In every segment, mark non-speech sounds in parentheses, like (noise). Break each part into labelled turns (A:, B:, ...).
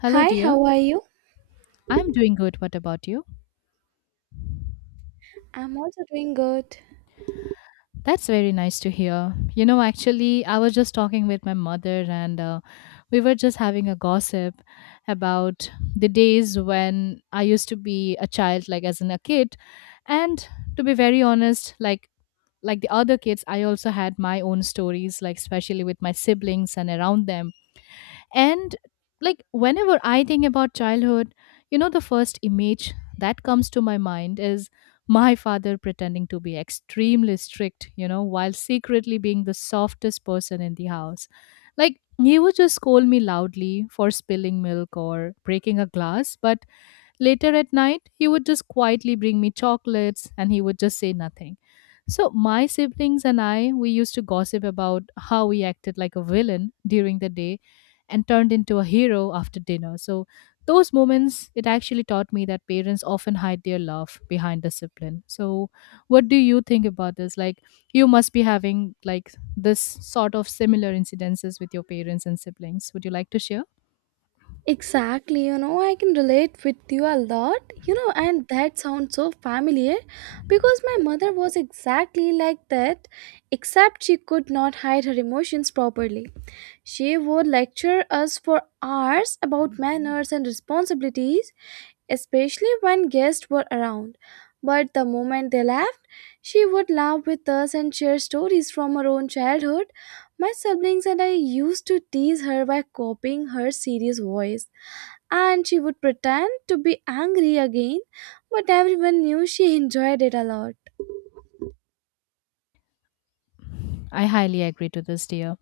A: Hello,
B: Hi,
A: dear.
B: how are you?
A: I'm doing good. What about you?
B: I'm also doing good.
A: That's very nice to hear. You know, actually, I was just talking with my mother, and we were just having a gossip about the days when I used to be a child, like as in a kid. And to be very honest, like the other kids, I also had my own stories, like especially with my siblings and around them. And like whenever I think about childhood, the first image that comes to my mind is my father pretending to be extremely strict, while secretly being the softest person in the house. Like he would just scold me loudly for spilling milk or breaking a glass, but later at night, he would just quietly bring me chocolates and he would just say nothing. So, my siblings and I, we used to gossip about how we acted like a villain during the day and turned into a hero after dinner. So, those moments, it actually taught me that parents often hide their love behind discipline. So, what do you think about this? Like, you must be having like this sort of similar incidences with your parents and siblings. Would you like to share?
B: Exactly, you know, I can relate with you a lot, you know, and that sounds so familiar because my mother was exactly like that, except she could not hide her emotions properly. She would lecture us for hours about manners and responsibilities, especially when guests were around. But the moment they left, she would laugh with us and share stories from her own childhood. My siblings and I used to tease her by copying her serious voice, and she would pretend to be angry again, but everyone knew she enjoyed it a lot.
A: I highly agree to this, dear.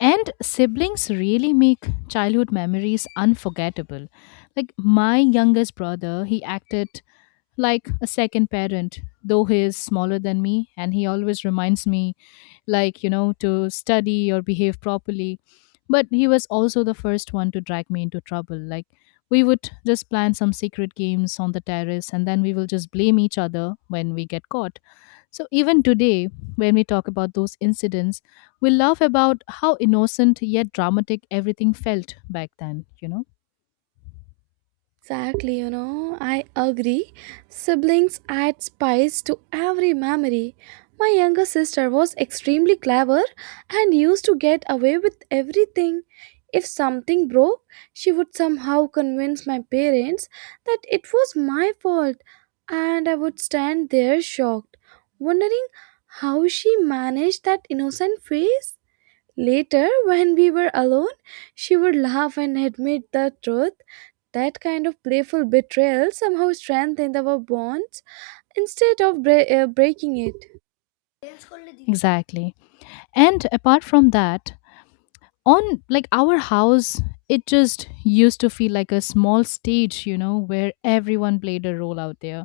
A: And siblings really make childhood memories unforgettable. Like my youngest brother, he acted like a second parent, though he is smaller than me, and he always reminds me like to study or behave properly, but he was also the first one to drag me into trouble. Like, we would just plan some secret games on the terrace, and then we will just blame each other when we get caught. So even today, when we talk about those incidents, we laugh about how innocent yet dramatic everything felt back then.
B: Exactly, you know, I agree. Siblings add spice to every memory. My younger sister was extremely clever and used to get away with everything. If something broke, she would somehow convince my parents that it was my fault, and I would stand there shocked, wondering how she managed that innocent face. Later, when we were alone, she would laugh and admit the truth. That kind of playful betrayal somehow strengthened our bonds instead of breaking it.
A: Exactly. And apart from that, on like our house, it just used to feel like a small stage, where everyone played a role out there.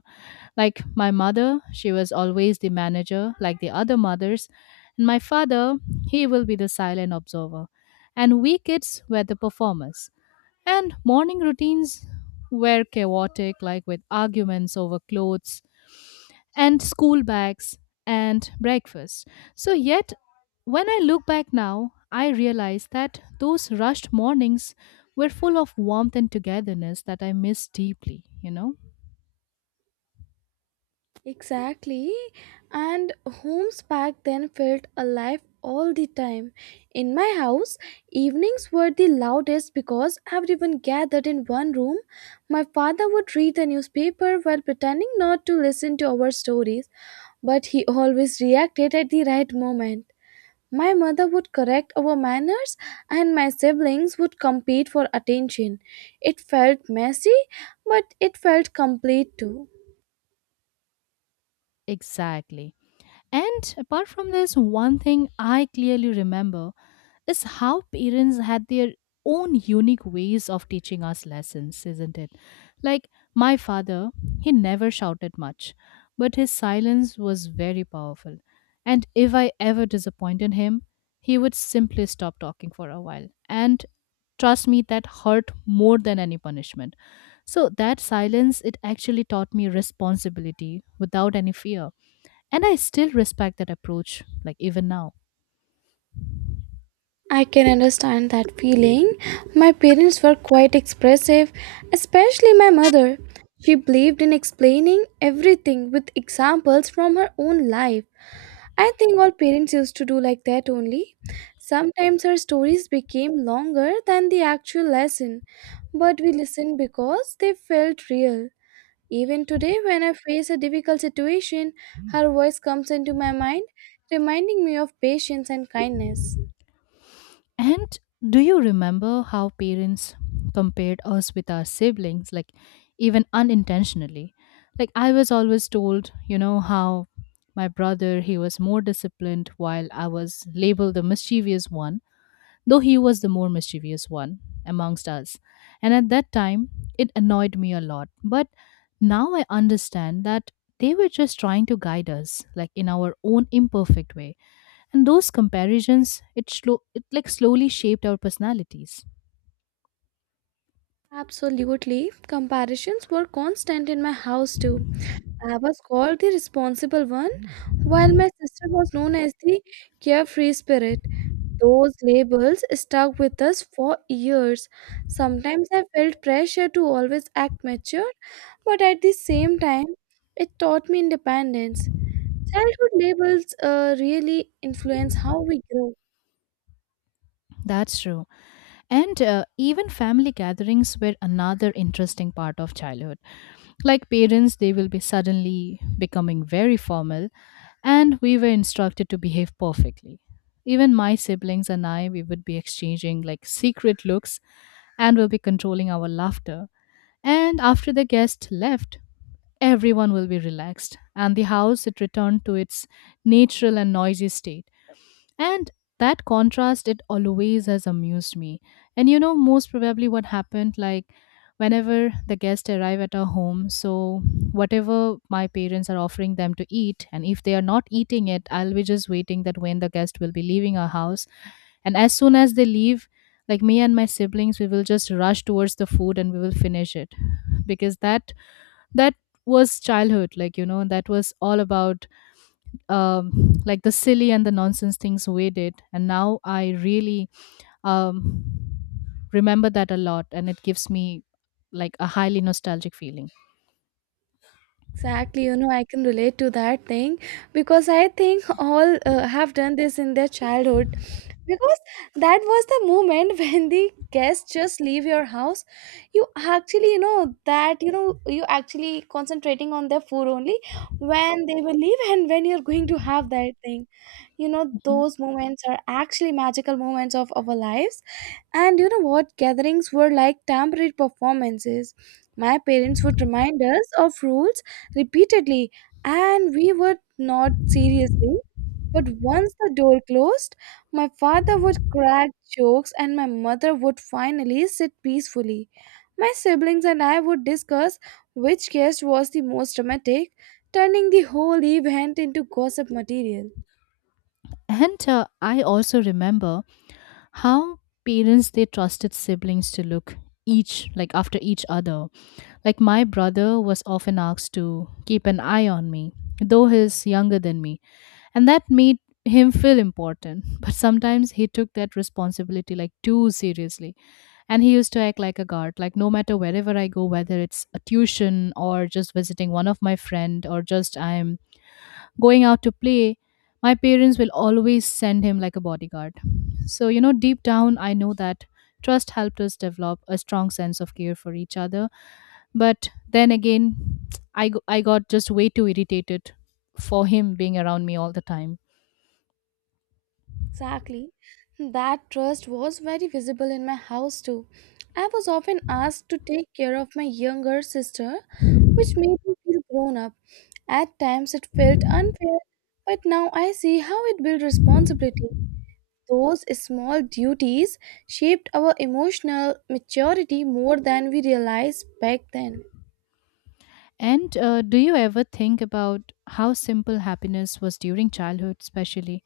A: Like my mother, she was always the manager, like the other mothers. And my father, he will be the silent observer. And we kids were the performers. And morning routines were chaotic, like with arguments over clothes and school bags and breakfast. So, yet, when I look back now, I realize that those rushed mornings were full of warmth and togetherness that I miss deeply, you know?
B: Exactly. And homes back then felt alive all the time. In my house, evenings were the loudest because everyone gathered in one room. My father would read the newspaper while pretending not to listen to our stories, but he always reacted at the right moment. My mother would correct our manners, and my siblings would compete for attention. It felt messy, but it felt complete too.
A: Exactly. And apart from this, one thing I clearly remember is how parents had their own unique ways of teaching us lessons, isn't it? Like my father, he never shouted much, but his silence was very powerful. And if I ever disappointed him, he would simply stop talking for a while. And trust me, that hurt more than any punishment. So that silence, it actually taught me responsibility without any fear. And I still respect that approach, like even now.
B: I can understand that feeling. My parents were quite expressive, especially my mother. She believed in explaining everything with examples from her own life. I think all parents used to do like that only. Sometimes our stories became longer than the actual lesson, but we listened because they felt real. Even today, when I face a difficult situation, her voice comes into my mind, reminding me of patience and kindness.
A: And do you remember how parents compared us with our siblings, like even unintentionally? Like, I was always told, how my brother, he was more disciplined, while I was labeled the mischievous one, though he was the more mischievous one amongst us. And at that time, it annoyed me a lot, but now I understand that they were just trying to guide us, like in our own imperfect way. And those comparisons, it like slowly shaped our personalities.
B: Absolutely, comparisons were constant in my house too. I was called the responsible one, while my sister was known as the carefree spirit. Those labels stuck with us for years. Sometimes I felt pressure to always act mature, but at the same time, it taught me independence. Childhood labels really influence how we grow.
A: That's true. And even family gatherings were another interesting part of childhood. Like parents, they will be suddenly becoming very formal, and we were instructed to behave perfectly. Even my siblings and I, we would be exchanging like secret looks, and we'll be controlling our laughter. And after the guest left, everyone will be relaxed, and the house it returned to its natural and noisy state. And that contrast, it always has amused me. And most probably what happened, like whenever the guests arrive at our home, so whatever my parents are offering them to eat, and if they are not eating it, I'll be just waiting that when the guest will be leaving our house. And as soon as they leave, like me and my siblings, we will just rush towards the food and we will finish it. Because that was childhood, like that was all about (sighs) like the silly and the nonsense things we did. And now I really um, remember that a lot, and it gives me like a highly nostalgic feeling.
B: Exactly, you know, I can relate to that thing because I think all have done this in their childhood because that was the moment (laughs) when the guests just leave your house. You actually, you know, that you know, you actually concentrating on their food only when they will leave (laughs) and when you're going to have that thing. You know,
A: Mhm.
B: those moments are actually magical moments of our lives. And you know what? Gatherings were like temporary performances. My parents would remind us of rules repeatedly, and we would nod seriously. But once the door closed, my father would crack jokes and my mother would finally sit peacefully. My siblings and I would discuss which guest was the most dramatic, turning the whole event into gossip material.
A: And I also remember how parents they trusted siblings to look each like after each other. Like my brother was often asked to keep an eye on me, though he's younger than me, and that made him feel important. (laughs) But sometimes he took that responsibility like too seriously. And he used to act like a guard. Like no matter wherever I go, whether it's a tuition or just visiting one of my friend or just I'm going out to play, my parents will always send him like a bodyguard. So, deep down I know that trust helped us develop a strong sense of care for each other. But then again, I got just way too irritated for him being around me all the time.
B: Exactly. That trust was very visible in my house too. I was often asked to take care of my younger sister, which made me feel grown up. At times it felt unfair, but now I see how it built responsibility. Those small duties shaped our emotional maturity more than we realized back then.
A: And do you ever think about how simple happiness was during childhood, especially?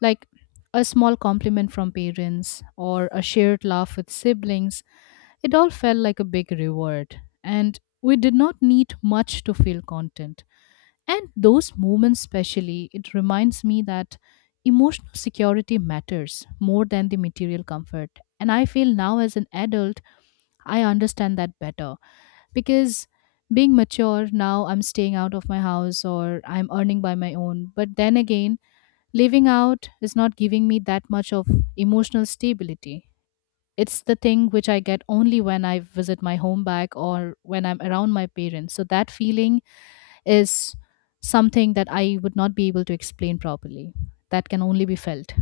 A: Like a small compliment from parents or a shared laugh with siblings, it all felt like a big reward. And we did not need much to feel content. And those moments, especially, it reminds me that emotional security matters more than the material comfort. And I feel now as an adult, I understand that better, because being mature now I'm staying out of my house or I'm earning by my own. But then again, living out is not giving me that much of emotional stability. It's the thing which I get only when I visit my home back or when I'm around my parents. So that feeling is something that I would not be able to explain properly. That can only be felt.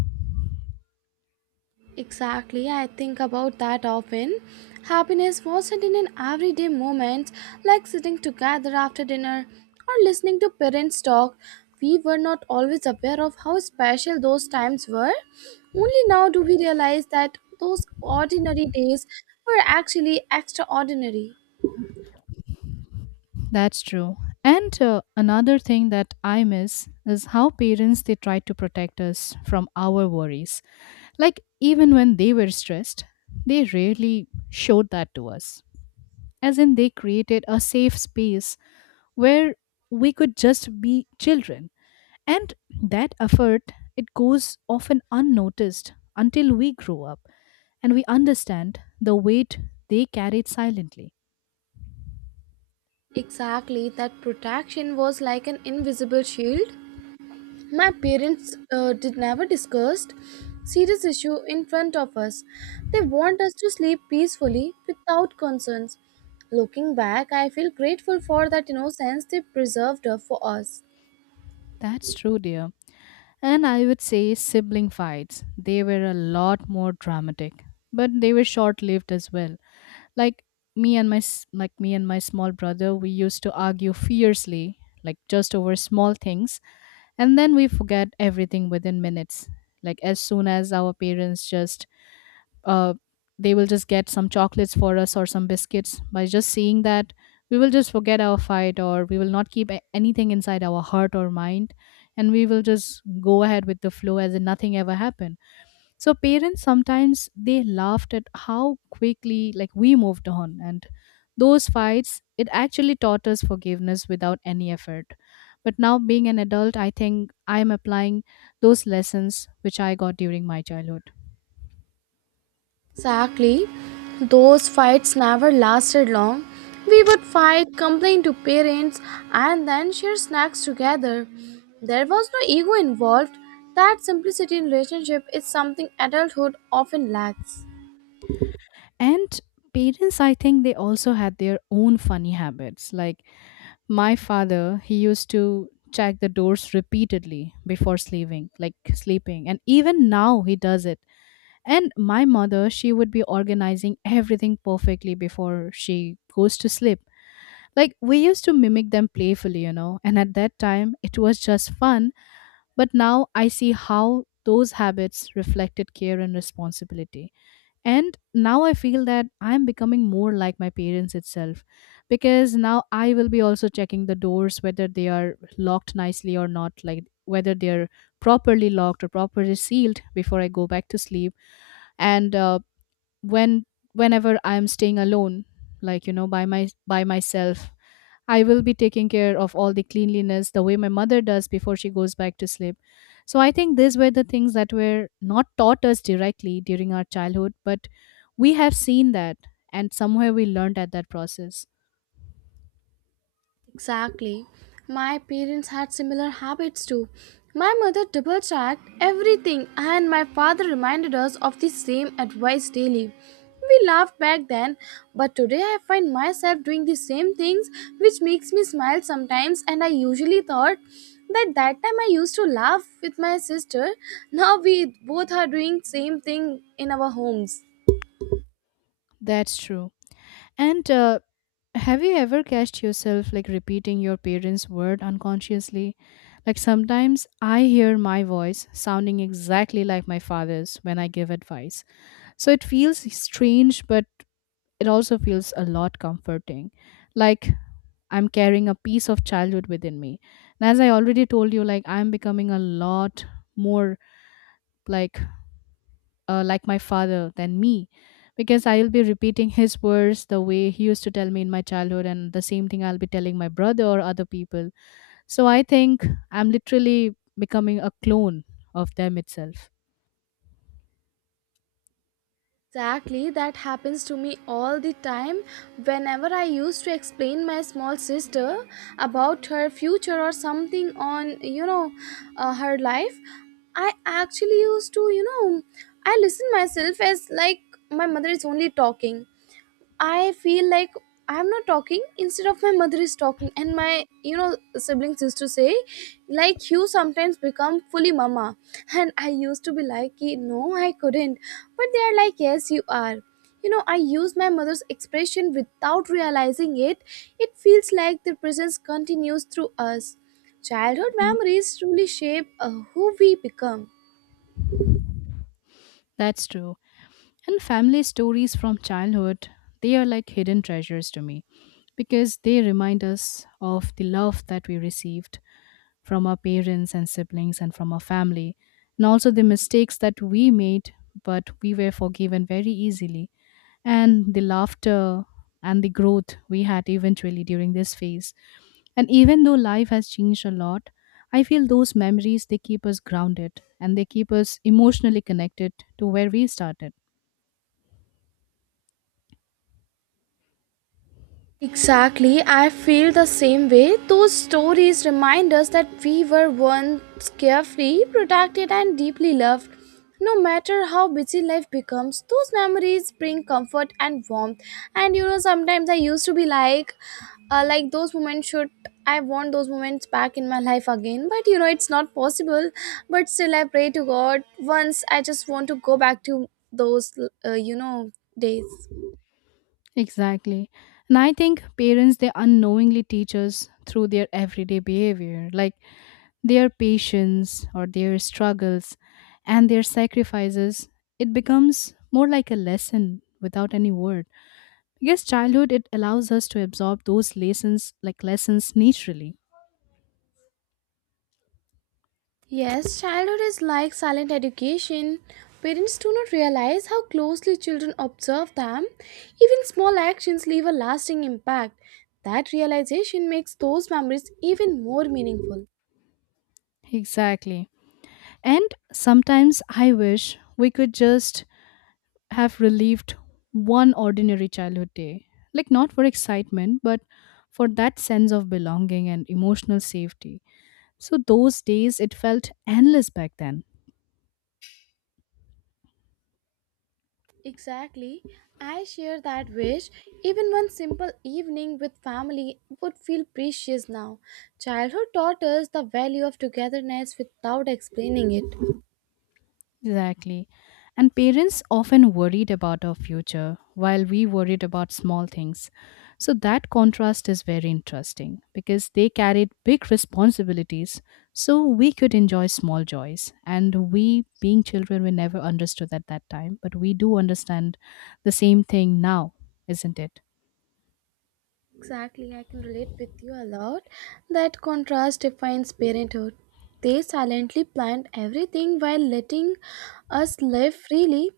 B: Exactly, I think about that often. Happiness wasn't in an everyday moment like sitting together after dinner or listening to parents talk. We were not always aware of how special those times were. Only now do we realize that those ordinary days were actually extraordinary.
A: That's true. And another thing that I miss is how parents they try to protect us from our worries. Like even when they were stressed, they rarely showed that to us. As in, they created a safe space where we could just be children, and that effort, it goes often unnoticed until we grow up and we understand the weight they carried silently.
B: Exactly, that protection was like an invisible shield. My parents did never discussed serious issue in front of us. They want us to sleep peacefully without concerns. Looking back, I feel grateful for that innocence they preserved for us.
A: That's true, dear. And I would say sibling fights, they were a lot more dramatic, but they were short lived as well. Like me and my small brother, we used to argue fiercely, like just over small things, and then we forget everything within minutes. Like as soon as our parents just uh they will just get some chocolates for us or some biscuits, by just seeing that we will just forget our fight, or we will not keep anything inside our heart or mind, and we will just go ahead with the flow as if nothing ever happened. So parents sometimes they laughed at how quickly like we moved on. And those fights, it actually taught us forgiveness without any effort. But now being an adult, I think I am applying those lessons which I got during my childhood.
B: Exactly. Those fights never lasted long. We would fight, complain to parents, and then share snacks together. There was no ego involved. That simplicity in relationship is something adulthood often lacks.
A: And parents, I think they also had their own funny habits. Like my father, he used to check the doors repeatedly before sleeping, like sleeping. And even now he does it. And my mother, she would be organizing everything perfectly before she goes to sleep. Like we used to mimic them playfully, and at that time it was just fun. But now I see how those habits reflected care and responsibility. And now I feel that I'm becoming more like my parents itself, because now I will be also checking the doors whether they are locked nicely or not, like whether they're properly locked or properly sealed before I go back to sleep. And when whenever I'm staying alone, like by my by myself, I will be taking care of all the cleanliness the way my mother does before she goes back to sleep. So I think these were the things that were not taught us directly during our childhood, but we have seen that, and somewhere we learned at that process.
B: Exactly. My parents had similar habits too. My mother double checked everything, and my father reminded us of the same advice daily. We laughed back then, but today I find myself doing the same things, which makes me smile sometimes. And I usually thought that that time I used to laugh with my sister. Now we both are doing same thing in our homes.
A: That's true. And have you ever catched yourself like repeating your parents' word unconsciously? Like sometimes I hear my voice sounding exactly like my father's when I give advice. So it feels strange, but it also feels a lot comforting. Like I'm carrying a piece of childhood within me. And as I already told you, like I'm becoming a lot more like like my father than me, because I'll be repeating his words the way he used to tell me in my childhood, and the same thing I'll be telling my brother or other people. So I think I'm literally becoming a clone of them itself.
B: Exactly, that happens to me all the time. Whenever I used to explain my small sister about her future or something on, you know, her life, I actually used to, you know, I listen myself as like my mother is only talking. I feel like I'm not talking instead of my mother is talking, and my, you know, siblings used to say like, "You sometimes become fully mama." (laughs) And I used to be like, "Ki, no, I couldn't," but they are like, "Yes, you are." You know, I use my mother's expression without realizing it. It feels like their presence continues through us. Childhood
A: Mhm.
B: memories truly shape who we become.
A: That's true. And family stories from childhood, they are like hidden treasures to me because they remind us of the love that we received from our parents and siblings and from our family, and also the mistakes that we made, but we were forgiven very easily, and the laughter and the growth we had eventually during this phase. And even though life has changed a lot, I feel those memories they keep us grounded and they keep us emotionally connected to where we started.
B: Exactly, I feel the same way. Those stories remind us that we were once carefree, protected, and deeply loved. No matter how busy life becomes, those memories bring comfort and warmth. And you know, sometimes I used to be like those moments should, I want those moments back in my life again. But you know, it's not possible. But still, I pray to God. Once I just want to go back to those, you know, days.
A: Exactly. And I think parents, they unknowingly teach us through their everyday behavior, like their patience or their struggles and their sacrifices. It becomes more like a lesson without any word. I guess childhood, it allows us to absorb those lessons, like lessons naturally.
B: Yes, childhood is like silent education. Parents do not realize how closely children observe them. Even small actions leave a lasting impact. That realization makes those memories even more meaningful.
A: Exactly. And sometimes I wish we could just have relieved one ordinary childhood day. Like, not for excitement, but for that sense of belonging and emotional safety. So, those days, it felt endless back then.
B: Exactly. I share that wish. Even one simple evening with family would feel precious now. Childhood taught us the value of togetherness without explaining it.
A: Exactly. And parents often worried about our future while we worried about small things. So that contrast is very interesting because they carried big responsibilities so we could enjoy small joys. And we, being children, we never understood at that time, but we do understand the same thing now, isn't it?
B: Exactly, I can relate with you a lot. That contrast defines parenthood. They silently planned everything while letting us live freely.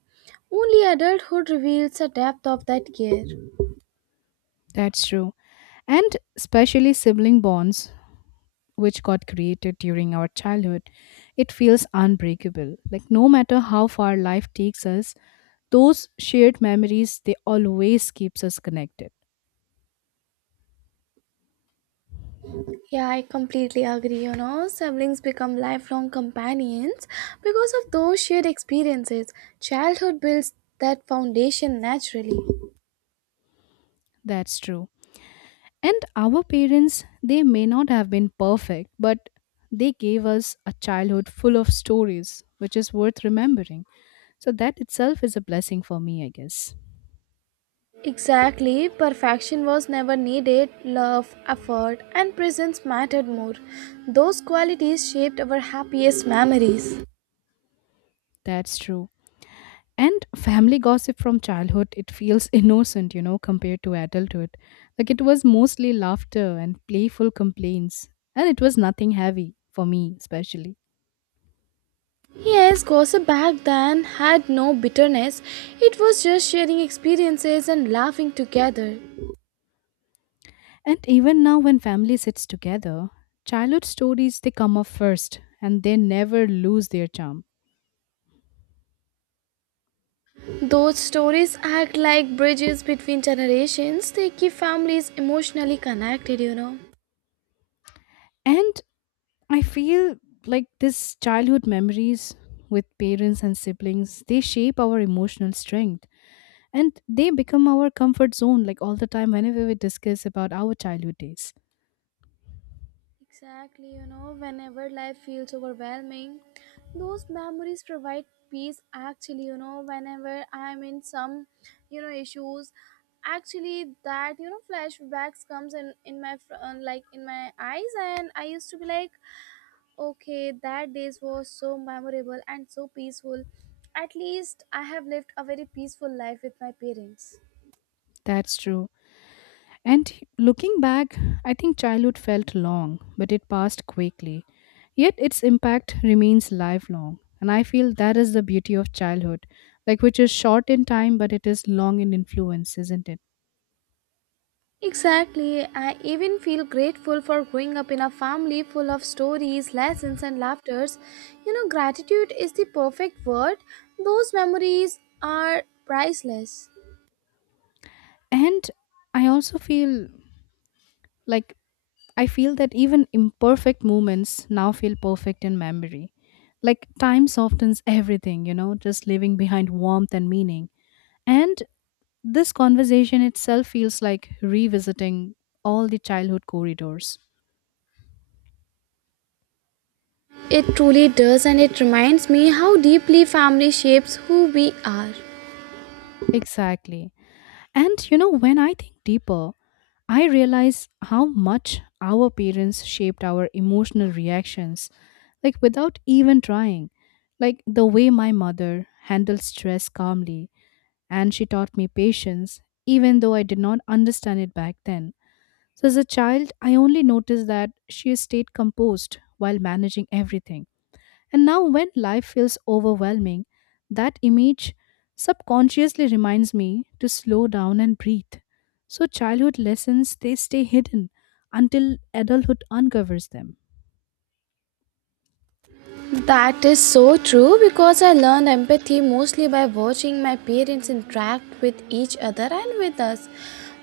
B: Only adulthood reveals the depth of that care.
A: That's true. And especially sibling bonds which got created during our childhood, it feels unbreakable. Like no matter how far life takes us, those shared memories they always keeps us connected.
B: Yeah, I completely agree. You know, siblings become lifelong companions because of those shared experiences. Childhood builds that foundation naturally.
A: That's true. And our parents, they may not have been perfect, but they gave us a childhood full of stories, which is worth remembering. So that itself is a blessing for me, I guess.
B: Exactly, perfection was never needed. Love, effort, and presence mattered more. Those qualities shaped our happiest memories.
A: That's true. And family gossip from childhood, it feels (laughs) innocent, compared to adulthood. Like it was mostly laughter and playful complaints. And it was nothing heavy, for me especially.
B: Yes, gossip back then had no bitterness. It was just sharing experiences and laughing together.
A: And even now, when family sits together, childhood stories they come up first and they never lose their charm.
B: Those stories act like bridges between generations. They keep families emotionally connected, you know.
A: And I feel like this childhood memories with parents and siblings, they shape our emotional strength and they become our comfort zone like all the time whenever we discuss about our childhood days.
B: Exactly, you know, whenever life feels overwhelming, those memories provide peace. Actually, you know, whenever I'm in some, you know, issues, actually that you know flashbacks comes in my like in my eyes, and I used to be like, okay, that days was so memorable and so peaceful. At least I have lived a very peaceful life with my parents.
A: That's true. And looking back, I think childhood felt long but it passed quickly, yet its impact remains lifelong. And I feel that is the beauty of childhood, like which is short in time but it is long in influence, isn't it?
B: Exactly. I even feel grateful for growing up in a family full of stories, lessons, and laughters. You know, gratitude is the perfect word. Those memories are priceless.
A: And I also feel like I feel that even imperfect moments now feel perfect in memory. Like time softens everything, just leaving behind warmth and meaning. And this conversation itself feels like revisiting all the childhood corridors.
B: It truly does, and it reminds me how deeply family shapes who we are.
A: Exactly. And when I think deeper, I realize how much our parents shaped our emotional reactions, like without even trying. Like the way my mother handled stress calmly, and she taught me patience, even though I did not understand it back then. So, as a child, I only noticed that she stayed composed while managing everything. And now, when life feels overwhelming, that image subconsciously reminds me to slow down and breathe. So, childhood lessons they stay hidden until adulthood uncovers them.
B: That is so true because I learned empathy mostly by watching my parents interact with each other and with us.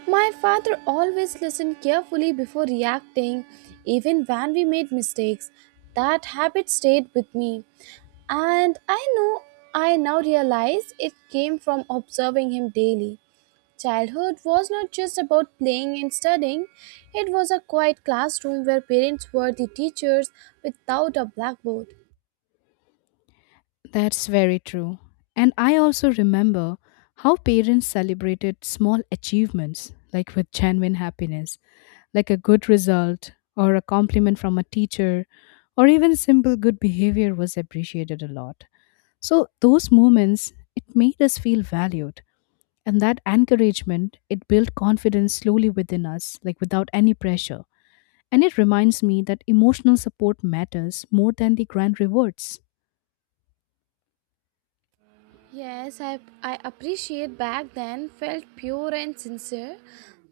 B: My father always listened carefully before reacting, even when we made mistakes. That habit stayed with me, and I now realize it came from observing him daily. Childhood was not just about playing and studying, it was a quiet classroom where parents were the teachers without a blackboard.
A: That's very true. And I also remember how parents celebrated small achievements, like with genuine happiness. Like a good result or a compliment from a teacher or even simple good behavior was appreciated a lot. So those moments it made us feel valued, and that encouragement it built confidence slowly within us like without any pressure. And it reminds me that emotional support matters more than the grand rewards.
B: Yes, I appreciate back then felt pure and sincere.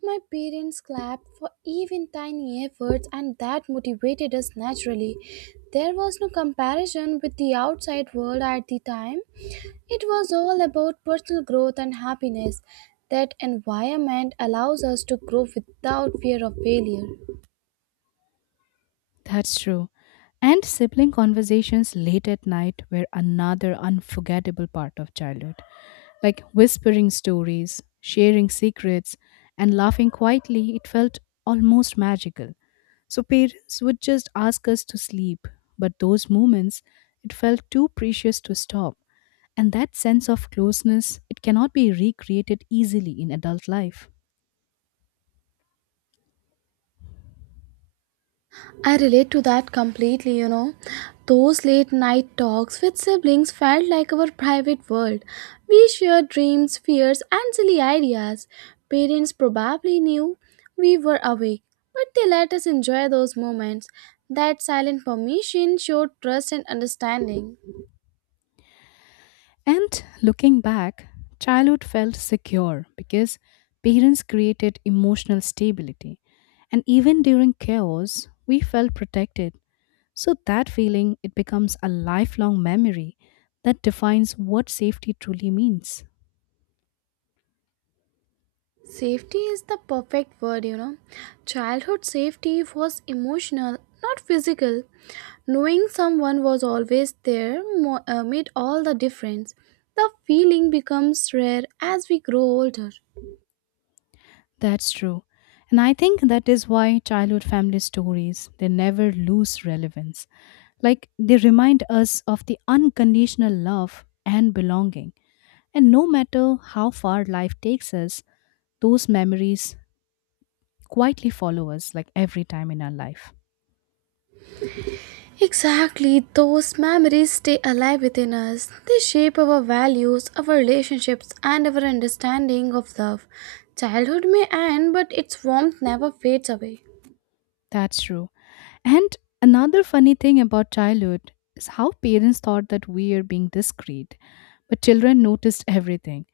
B: My parents clapped for even tiny efforts, and that motivated us naturally. There was no comparison with the outside world at the time. It was all about personal growth and happiness. That environment allows us to grow without fear of failure.
A: That's true. And sibling conversations late at night were another unforgettable part of childhood. Like whispering stories, sharing secrets, and laughing quietly, it felt almost magical. So parents would just ask us to sleep, but those moments, it felt too precious to stop. And that sense of closeness, it cannot be recreated easily in adult life.
B: I relate to that completely, you know. Those late night talks with siblings felt like our private world. We shared dreams, fears, and silly ideas. Parents probably knew we were awake, but they let us enjoy those moments. That silent permission showed trust and understanding.
A: And looking back, childhood felt secure because parents created emotional stability. And even during chaos, we felt protected. So that feeling, it becomes a lifelong memory that defines what safety truly means.
B: Safety is the perfect word, you know. Childhood safety was emotional, not physical. Knowing someone was always there made all the difference. The feeling becomes rare as we grow older.
A: That's true. And I think that is why childhood family stories, they never lose relevance. Like they remind us of the unconditional love and belonging. And no matter how far life takes us, those memories quietly follow us like every time in our life.
B: Exactly, those memories stay alive within us. They shape our values, our relationships, and our understanding of love. Childhood may end, but its warmth never fades away.
A: That's true. And another funny thing about childhood is how parents thought that we are being discreet, but children noticed everything.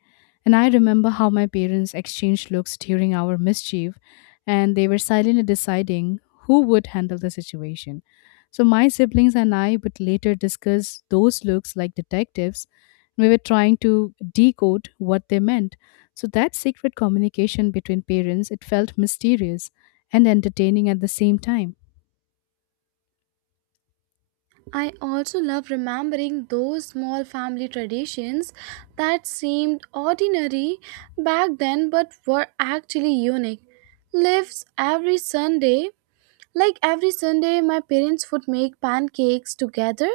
A: And I remember how my parents exchanged looks during our mischief, and they were silently deciding who would handle the situation. So my siblings and I would later discuss those looks like detectives we were trying to decode what they meant. So that secret communication between parents, it felt mysterious and entertaining at the same time.
B: I also love remembering those small family traditions that seemed ordinary back then but were actually unique. Lives every Sunday, like every Sunday, my parents would make pancakes together,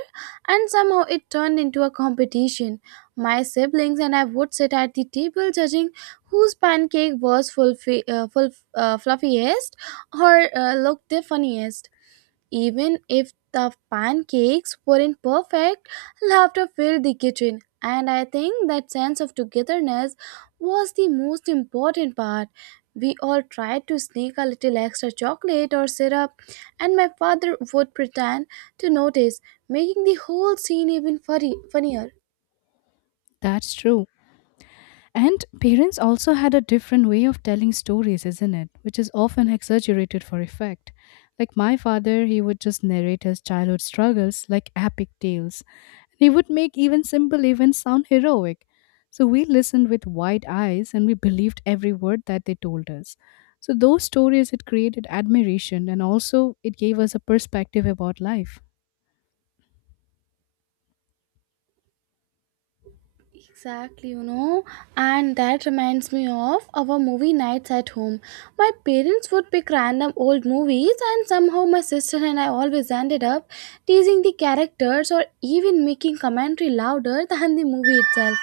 B: and somehow it turned into a competition. My siblings and I would sit at the table judging whose pancake was fluffiest or looked the funniest. Even if the pancakes weren't perfect, laughter filled the kitchen, and I think that sense of togetherness was the most important part. We all tried to sneak a little extra chocolate or syrup, and my father would pretend to notice, making the whole scene even funnier.
A: That's true. And parents also had a different way of telling stories, isn't it? Which is often exaggerated for effect. Like my father, he would just narrate his childhood struggles like epic tales. He would make even simple events sound heroic. So we listened with wide eyes and we believed every word that they told us. So those stories, it created admiration and also it gave us a perspective about life.
B: Exactly, you know, and that reminds me of our movie nights at home. My parents would pick random old movies, and somehow my sister and I always ended up teasing the characters or even making commentary louder (laughs) than the movie itself.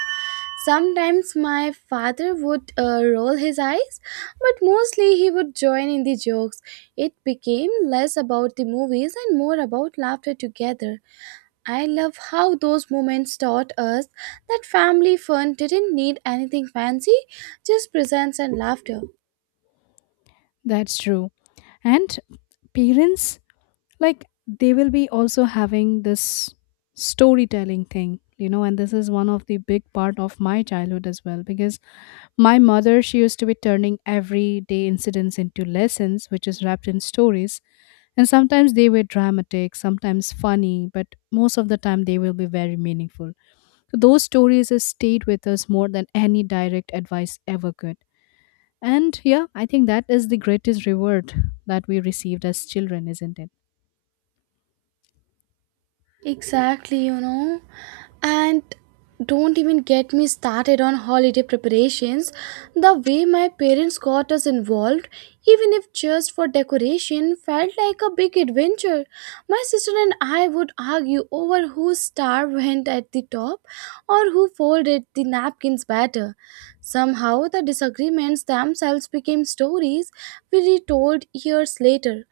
B: Sometimes my father would roll his eyes, but mostly he would join in the jokes. It became less about the movies and more about laughter together. I love how those moments taught us that family fun didn't need anything fancy, just presence and laughter.
A: That's true. And parents like they will be also having this storytelling thing and this is one of the big part of my childhood as well because my mother she used to be turning everyday incidents into lessons which is wrapped in stories. And sometimes they were dramatic, sometimes funny, but most of the time they will be very meaningful. So those stories has stayed with us more than any direct advice ever could. And yeah, I think that is the greatest reward that we received as children, isn't it?
B: Exactly, you know. And don't even get me started on holiday preparations. The way my parents got us involved, even if just for decoration, felt like a big adventure. My sister and I would argue over whose star went at the top or who folded the napkins better. Somehow, the disagreements themselves became stories we retold years later.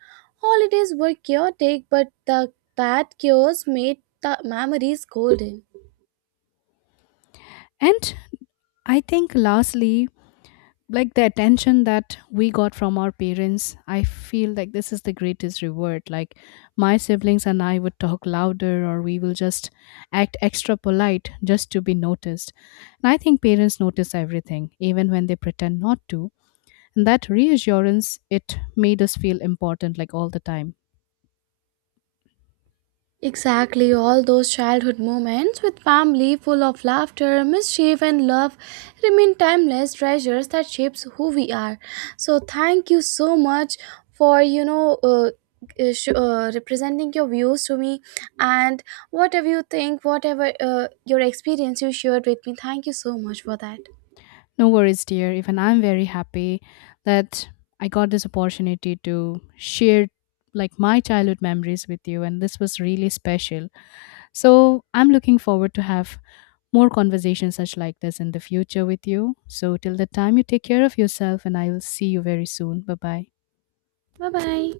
B: Holidays were chaotic, but the that chaos made the memories golden.
A: And I think lastly, like the attention that we got from our parents, I feel like this is the greatest reward. Like my siblings and I would talk louder or we will just act extra polite just to be noticed. And I think parents notice everything, even when they pretend not to. And that reassurance, it made us feel important like all the time.
B: Exactly, all those childhood moments with family full of laughter, mischief, and love remain timeless treasures that shapes who we are. So, thank you so much for representing your views to me, and whatever you think, whatever your experience you shared with me. Thank you so much for that.
A: No worries, dear. Even I'm very happy that I got this opportunity to share like my childhood memories with you and this was really special. So, I'm looking forward to have more conversations such like this in the future with you. So, till the time you take care of yourself and I will see you very soon. Bye-bye.
B: Bye bye.